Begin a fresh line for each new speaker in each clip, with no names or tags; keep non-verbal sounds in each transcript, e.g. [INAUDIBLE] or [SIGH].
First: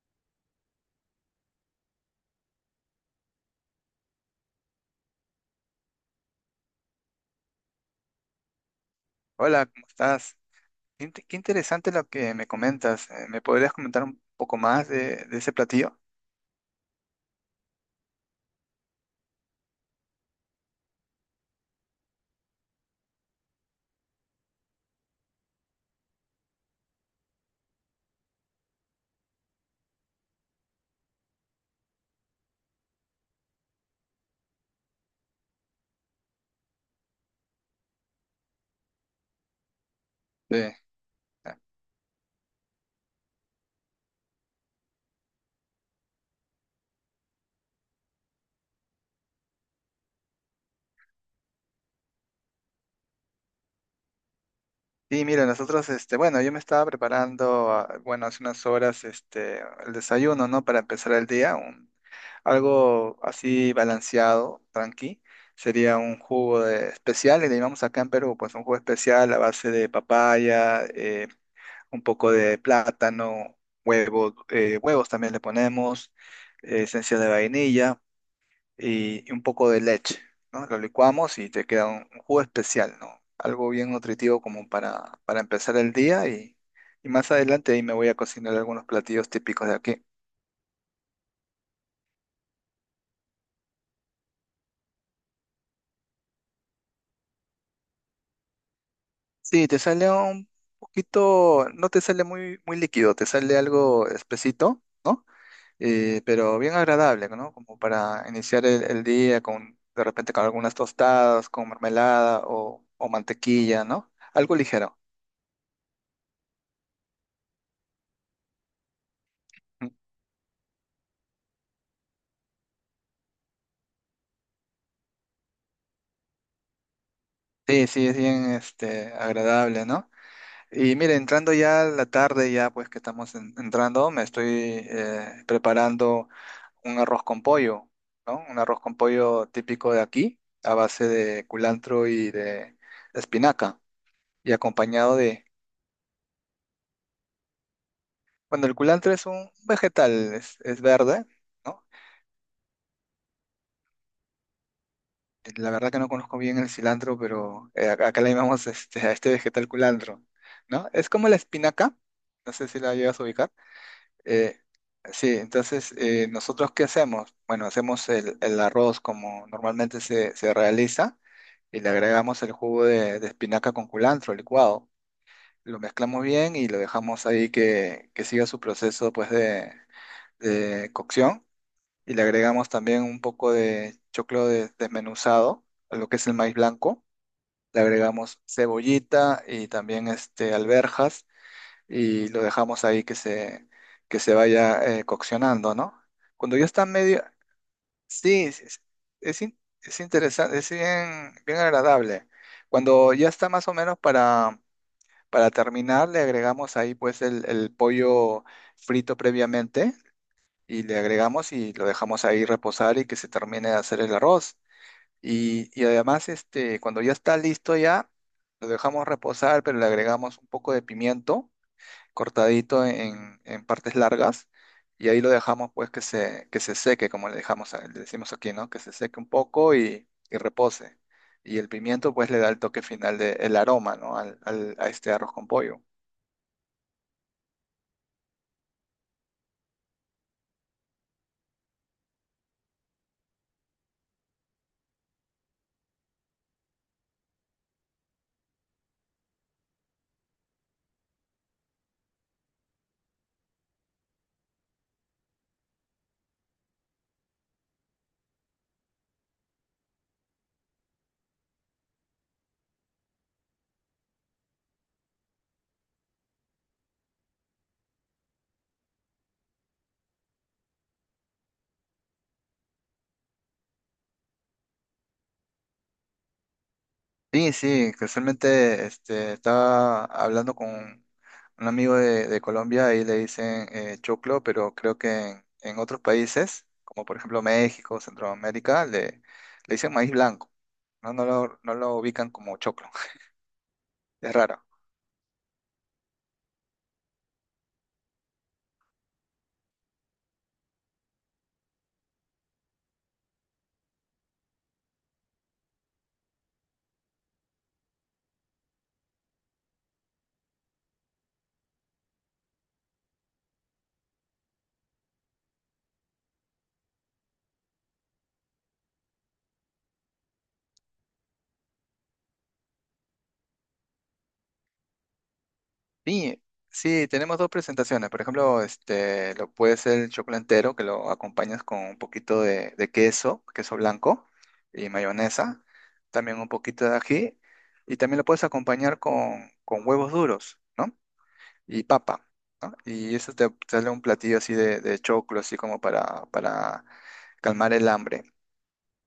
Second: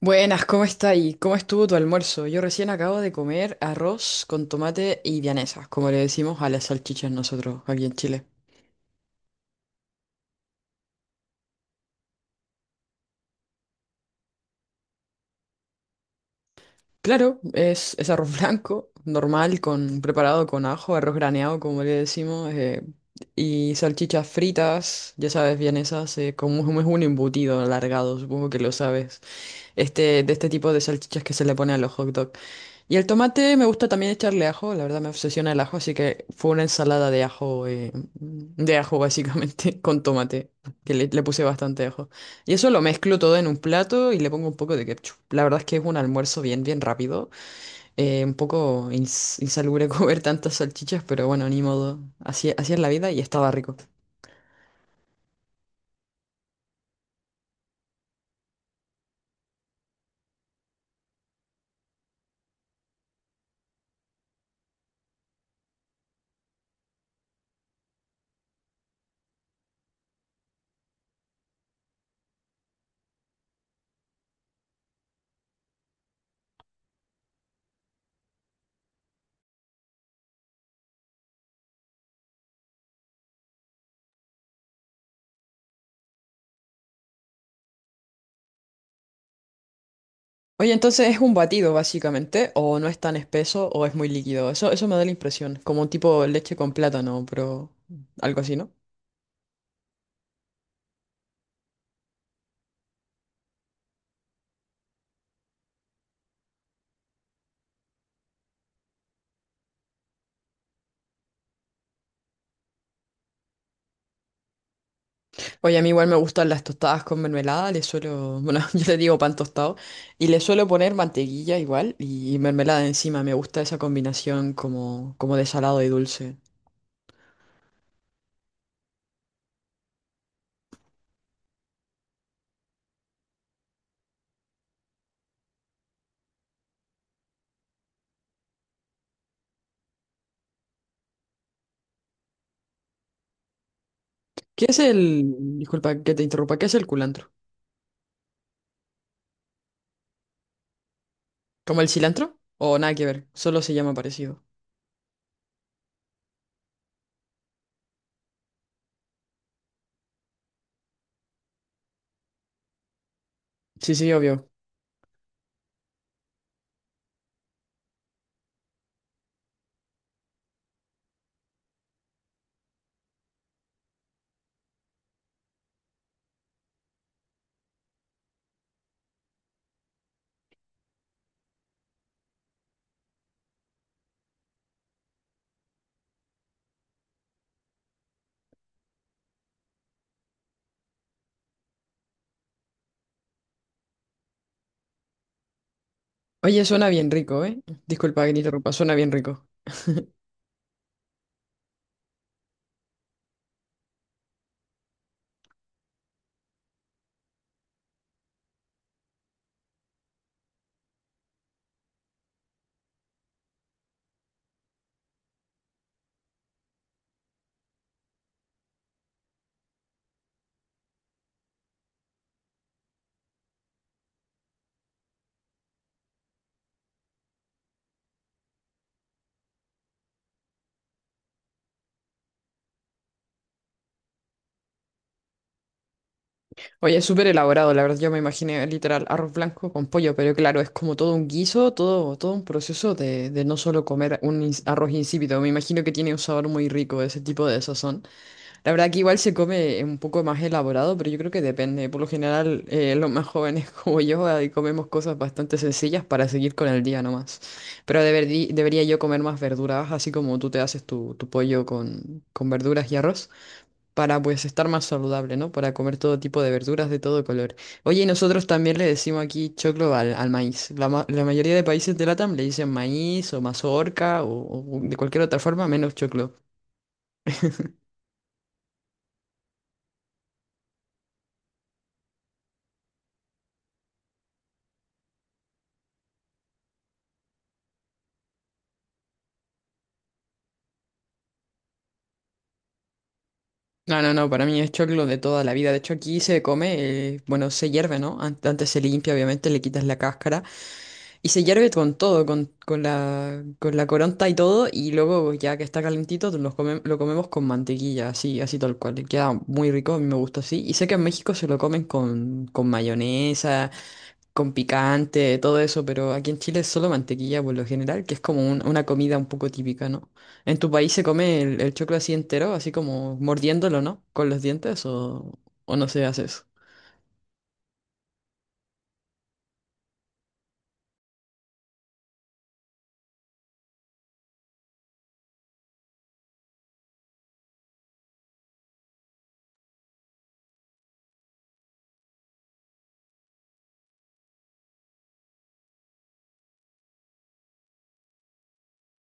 Buenas, ¿cómo está ahí? ¿Cómo estuvo tu almuerzo? Yo recién acabo de comer arroz con tomate y vianesas, como le decimos a las salchichas nosotros aquí en Chile.
Hola, ¿cómo estás? Qué, qué interesante lo que me comentas. ¿Me podrías comentar un poco más de ese platillo?
Claro, es arroz blanco, normal, con, preparado con ajo, arroz graneado, como le decimos, y salchichas fritas, ya sabes, vienesas, como es un embutido alargado, supongo que lo sabes, este, de este tipo de salchichas que se le pone a los hot dogs. Y el tomate me gusta también echarle ajo, la verdad me obsesiona el ajo, así que fue una ensalada de ajo básicamente, [LAUGHS] con tomate,
Sí.
le puse
Ah,
bastante ajo. Y eso lo mezclo todo en un plato y le pongo un poco de ketchup. La verdad es que es un almuerzo bien rápido, un poco insalubre [LAUGHS] comer tantas salchichas, pero bueno, ni modo, así es la vida y estaba rico.
sí, mira, nosotros, este, bueno, yo me estaba preparando, ah, bueno, hace unas horas, este, el desayuno, ¿no? Para empezar el día, un, algo así balanceado, tranqui. Sería un especial, y le llamamos acá en Perú, pues un jugo especial a base de papaya, un poco de plátano, huevos, huevos también le ponemos, esencia de vainilla y un poco de leche, ¿no? Lo licuamos y te queda un jugo especial, ¿no? Algo bien nutritivo como para empezar el día y más adelante ahí me voy a cocinar algunos platillos típicos de aquí.
Oye, entonces es un batido básicamente, o no es tan espeso o es muy líquido, eso me da la impresión, como un tipo leche con plátano, pero algo así, ¿no?
Sí, te sale un poquito, no te sale muy líquido, te sale algo espesito, ¿no? Pero bien agradable, ¿no? Como para iniciar el día con, de repente, con algunas tostadas, con mermelada o mantequilla, ¿no? Algo ligero.
Oye, a mí igual me gustan las tostadas con mermelada, le suelo, bueno, [LAUGHS] yo le digo pan tostado,
Mm.
y le suelo poner mantequilla igual y mermelada encima, me gusta esa combinación como, como de salado y dulce.
Sí, sí, es bien este, agradable, ¿no? Y mire, entrando ya a la tarde, ya pues que estamos entrando, me estoy preparando un arroz con pollo, ¿no? Un arroz con pollo típico de aquí, a base de culantro y de espinaca, y
¿Qué es
acompañado
el,
de,
disculpa que te interrumpa, ¿qué es el culantro?
bueno, el culantro es un vegetal, es verde,
¿Como
¿no?
el cilantro? O nada que ver, solo se llama parecido.
La verdad que no conozco bien el cilantro, pero acá le llamamos [LAUGHS] este, a este vegetal culantro, ¿no? Es como la espinaca, no sé si la llevas a ubicar.
Sí, sí, obvio.
Eh, sí, entonces, ¿nosotros qué hacemos? Bueno, hacemos el arroz como normalmente se realiza y le agregamos el jugo de espinaca con culantro licuado. Lo mezclamos bien y lo dejamos ahí que siga su proceso pues, de cocción y le agregamos también un poco de desmenuzado, lo que es el maíz blanco. Le agregamos cebollita y también este, alverjas y lo dejamos ahí que se vaya coccionando, ¿no? Cuando
Oye,
ya está
suena bien
medio...
rico, ¿eh? Disculpa que te
Sí, sí,
interrumpa,
sí,
suena bien rico.
es interesante, es bien, bien agradable. Cuando ya está más o menos para terminar, le agregamos ahí pues el pollo frito previamente y le agregamos y lo dejamos ahí reposar y que se termine de hacer el arroz. Y además, este, cuando ya está listo ya, lo dejamos reposar, pero le agregamos un poco de pimiento cortadito en partes largas y ahí lo dejamos pues que se seque, como le dejamos, le decimos aquí, ¿no? Que se seque un poco y repose. Y el pimiento pues le da el toque final de, el aroma, ¿no? A este arroz con pollo.
Oye, es súper elaborado, la verdad. Yo me imaginé literal arroz blanco con pollo, pero claro, es como todo un guiso, todo un proceso de no solo comer un arroz insípido. Me imagino que tiene un sabor muy rico ese tipo de sazón. La verdad que igual se come un poco más elaborado, pero yo creo que depende. Por lo general, los más jóvenes [LAUGHS] como yo ahí comemos cosas bastante sencillas para seguir con el día nomás. Pero debería yo comer más verduras, así como tú te haces tu pollo con verduras y arroz para pues estar más saludable, ¿no? Para comer todo tipo de verduras de todo color. Oye, y nosotros también le decimos aquí choclo al maíz. La mayoría de países de LATAM le dicen maíz o mazorca o de cualquier otra forma menos choclo.
Sí, sí, casualmente este, estaba hablando con un amigo de Colombia y le dicen choclo, pero creo que en otros países, como por ejemplo México, Centroamérica, le dicen maíz blanco. No lo ubican como choclo. [LAUGHS]
No, no, no,
Es
para mí
raro.
es choclo de toda la vida. De hecho, aquí se come, bueno, se hierve, ¿no? Antes se limpia, obviamente, le quitas la cáscara. Y se hierve con todo, con con la coronta y todo, y luego ya que está calentito los lo comemos con mantequilla, así tal cual. Y queda muy rico, a mí me gusta así. Y sé que en México se lo comen con mayonesa, con picante, todo eso, pero aquí en Chile es solo mantequilla por lo general, que es como una comida un poco típica, ¿no? ¿En tu país se come el choclo así entero, así como mordiéndolo, ¿no? Con los dientes o no se hace
Sí,
eso?
sí, tenemos dos presentaciones. Por ejemplo, este, lo puede ser el choclo entero, que lo acompañas con un poquito de queso, queso blanco y mayonesa, también un poquito de ají, y también lo puedes acompañar con huevos duros, ¿no? Y papa, ¿no? Y eso te sale un platillo así de choclo, así como para calmar el hambre.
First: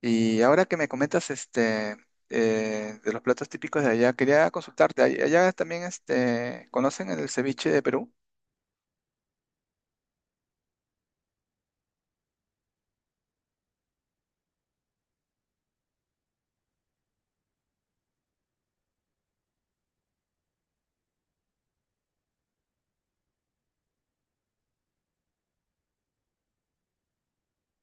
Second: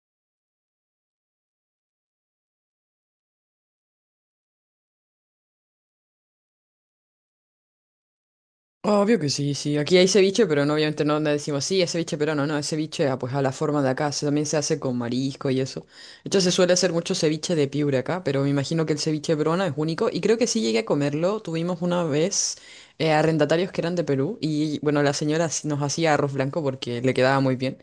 Y ahora que me comentas este, de los platos típicos de allá, quería consultarte. ¿Allá también este, conocen el ceviche de Perú?
Obvio que sí, sí. Aquí hay ceviche, pero no, obviamente no le decimos, sí, es ceviche pero no, no, es ceviche ah, pues a la forma de acá. También se hace con marisco y eso. De hecho, se suele hacer mucho ceviche de Piura acá, pero me imagino que el ceviche peruano es único. Y creo que sí llegué a comerlo. Tuvimos una vez arrendatarios que eran de Perú y, bueno, la señora sí nos hacía arroz blanco porque le quedaba muy bien.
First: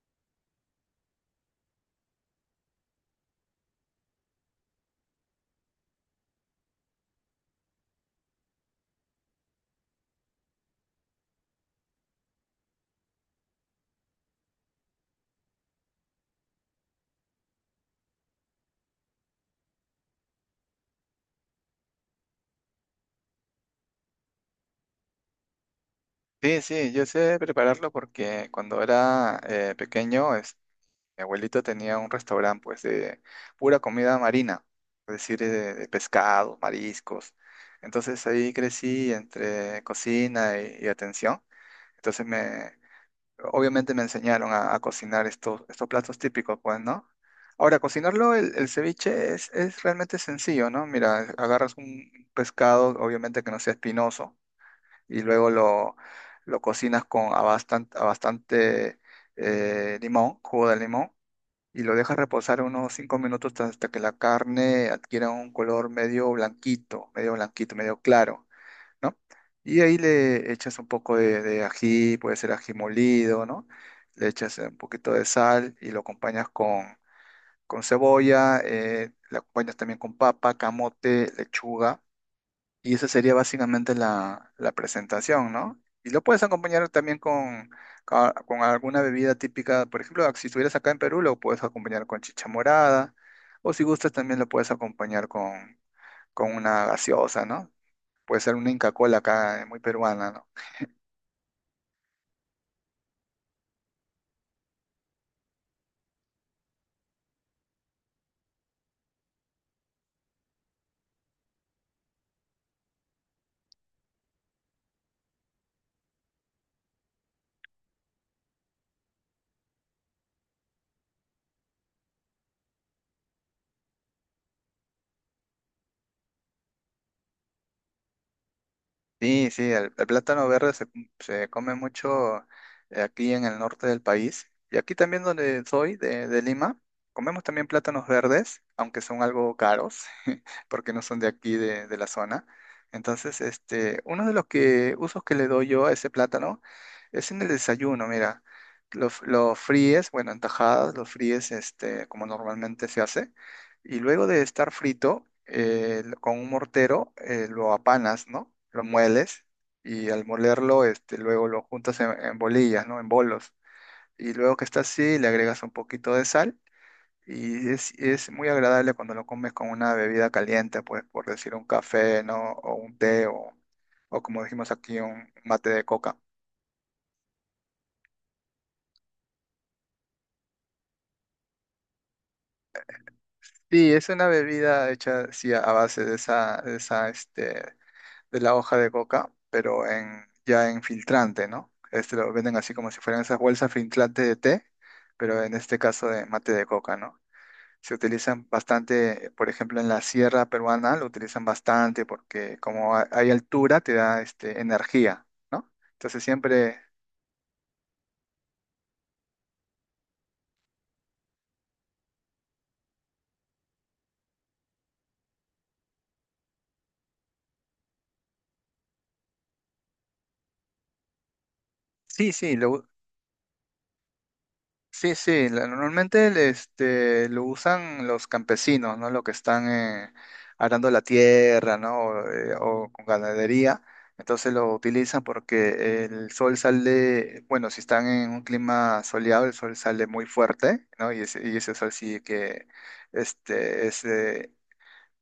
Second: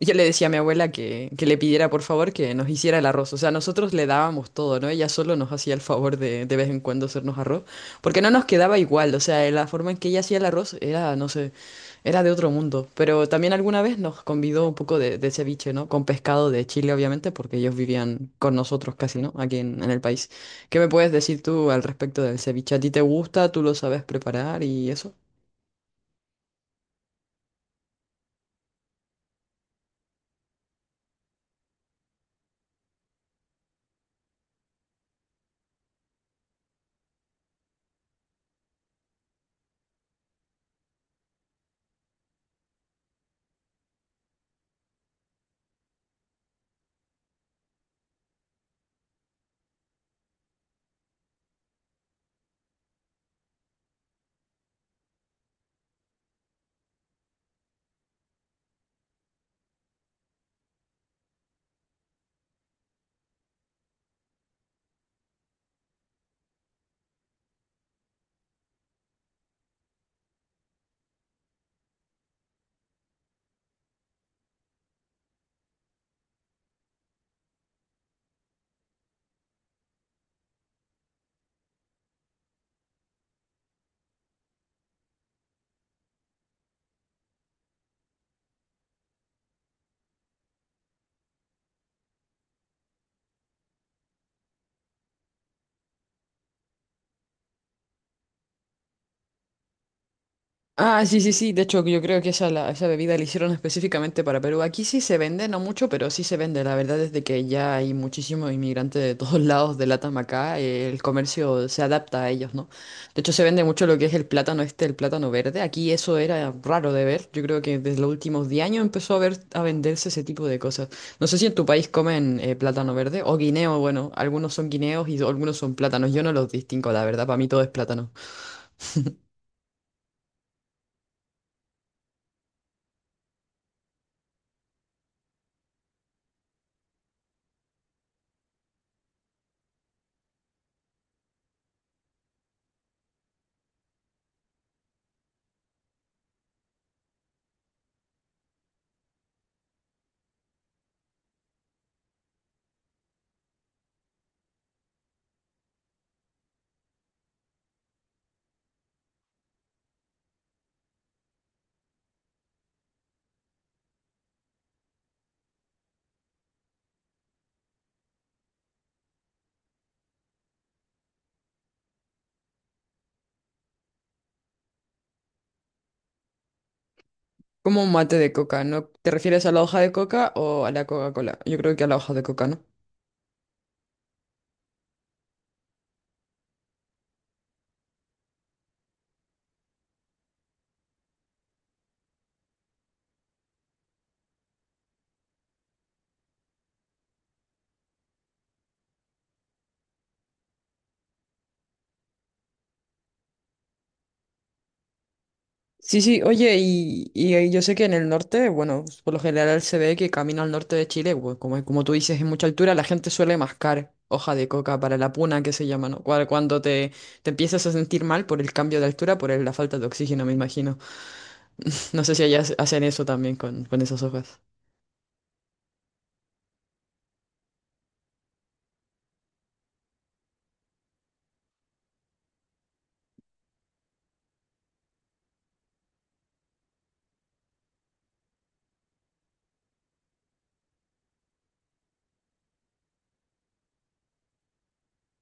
Yo le decía a mi abuela que le pidiera por favor que nos hiciera el arroz. O sea, nosotros le dábamos todo, ¿no? Ella solo nos hacía el favor de vez en cuando hacernos arroz, porque no nos quedaba igual. O sea, la forma en que ella hacía el arroz era, no sé, era de otro mundo. Pero también alguna vez nos convidó un poco de ceviche, ¿no? Con pescado de Chile, obviamente, porque ellos vivían con nosotros casi, ¿no? Aquí en el país. ¿Qué me puedes decir tú al respecto del ceviche? ¿A ti te gusta? ¿Tú lo sabes preparar y eso?
Sí, sí, yo sé prepararlo porque cuando era pequeño, mi abuelito tenía un restaurante pues de pura comida marina, es decir, de, pescado, mariscos. Entonces ahí crecí entre cocina y atención. Entonces me, obviamente me enseñaron a cocinar estos platos típicos, pues, ¿no? Ahora, cocinarlo, el ceviche es realmente sencillo, ¿no? Mira, agarras un pescado, obviamente que no sea espinoso, y luego lo cocinas con a bastante limón, jugo de limón, y lo dejas reposar unos 5 minutos hasta que la carne adquiera un color medio blanquito, medio blanquito, medio claro. ¿no? Y ahí le echas un poco de ají, puede ser ají molido, ¿no? Le echas un poquito de sal y lo acompañas con cebolla, lo acompañas también con papa, camote, lechuga, y esa sería básicamente la presentación, ¿no? Y lo puedes acompañar también con, con alguna bebida típica, por ejemplo, si estuvieras acá en Perú, lo puedes acompañar con chicha morada, o si gustas también lo puedes acompañar con una gaseosa, ¿no? Puede ser una Inca Kola acá, muy peruana, ¿no?
Ah, sí, sí, sí. De hecho, yo creo que esa bebida la hicieron específicamente para Perú. Aquí sí se vende, no mucho, pero sí se vende. La verdad es de que ya hay muchísimos inmigrantes de todos [LAUGHS] lados de Latam acá. El comercio se adapta a ellos, ¿no? De hecho, se vende mucho lo que es el plátano este, el plátano verde. Aquí eso era raro de ver. Yo creo que desde los últimos 10 años empezó a ver, a venderse ese tipo de cosas. No sé si en tu país comen plátano verde o guineo. Bueno, algunos son guineos y algunos son plátanos. Yo no los distingo, la verdad. Para mí todo es plátano.
Sí, sí, el plátano verde se come mucho aquí en el norte del país. Y aquí también donde soy, de Lima, comemos también plátanos verdes, aunque son algo caros. Porque no son de aquí, de la zona. Entonces, este, uno de los usos que le doy yo a ese plátano es en el desayuno, mira. Lo fríes, bueno, en tajadas, lo fríes este, como normalmente se hace. Y luego de estar frito, con un mortero, lo apanas, ¿no? Lo mueles y al molerlo, este, luego lo juntas en bolillas, ¿no? En bolos. Y luego que está así, le agregas un poquito de sal y es muy agradable cuando lo comes con una bebida caliente, pues por decir un café, ¿no? O un té, o como dijimos aquí, un mate de coca.
Como un mate de coca, ¿no? ¿Te refieres a la hoja de coca o a la Coca-Cola? Yo creo que a la hoja de coca, ¿no?
Sí, es una bebida hecha sí, a base de esa, este, de la hoja de coca, pero en, ya en filtrante, ¿no? Este lo venden así como si fueran esas bolsas filtrantes de té, pero en este caso de mate de coca, ¿no? Se utilizan bastante, por ejemplo, en la sierra peruana lo utilizan bastante porque como hay altura te da este, energía, ¿no?
Sí, sí,
Entonces
oye,
siempre,
y ahí yo sé que en el norte, bueno, por lo general se ve que camino al norte de Chile, bueno, como, como tú dices, en mucha altura, la gente suele mascar hoja de coca para la puna, que se llama, ¿no? Cuando te empiezas a sentir mal por el cambio de altura, por la falta de oxígeno, me imagino. [LAUGHS] No sé si
sí,
allá
sí,
hacen
lo,
eso también con esas hojas.
sí, sí, normalmente el, este, lo usan los campesinos, ¿no? Los que están arando la tierra, ¿no? O con ganadería. Entonces lo utilizan porque el sol sale, bueno, si están en un clima soleado, el sol sale muy fuerte, ¿no? Y ese sol sí que este,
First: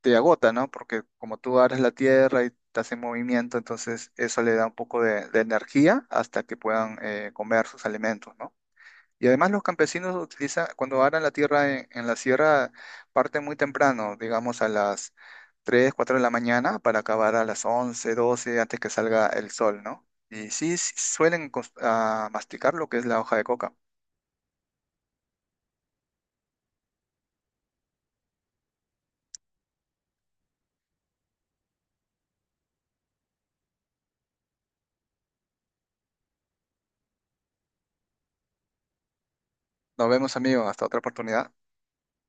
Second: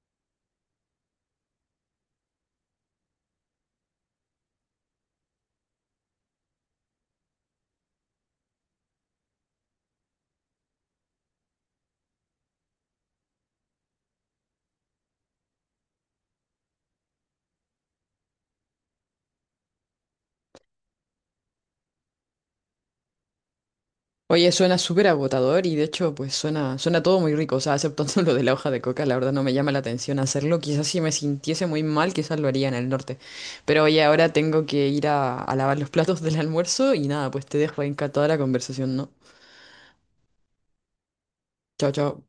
te agota, ¿no? Porque como tú aras la tierra y estás en movimiento, entonces eso le da un poco de energía hasta que puedan comer sus alimentos, ¿no? Y además los campesinos utilizan, cuando aran la tierra en la sierra, parten muy temprano, digamos a las 3, 4 de la mañana para acabar a las 11, 12, antes que salga el sol, ¿no? Y sí, sí suelen masticar lo que es la hoja de coca.
Oye, suena súper agotador y de hecho, pues suena, suena todo muy rico, o sea, exceptuando [LAUGHS] lo de la hoja de coca, la verdad no me llama la atención hacerlo. Quizás si me sintiese muy mal, quizás lo haría en el norte. Pero oye, ahora tengo que ir a lavar los platos del almuerzo y nada, pues te dejo ahí encantada la conversación, ¿no?
Nos vemos, amigos, hasta otra oportunidad.
Chao, chao.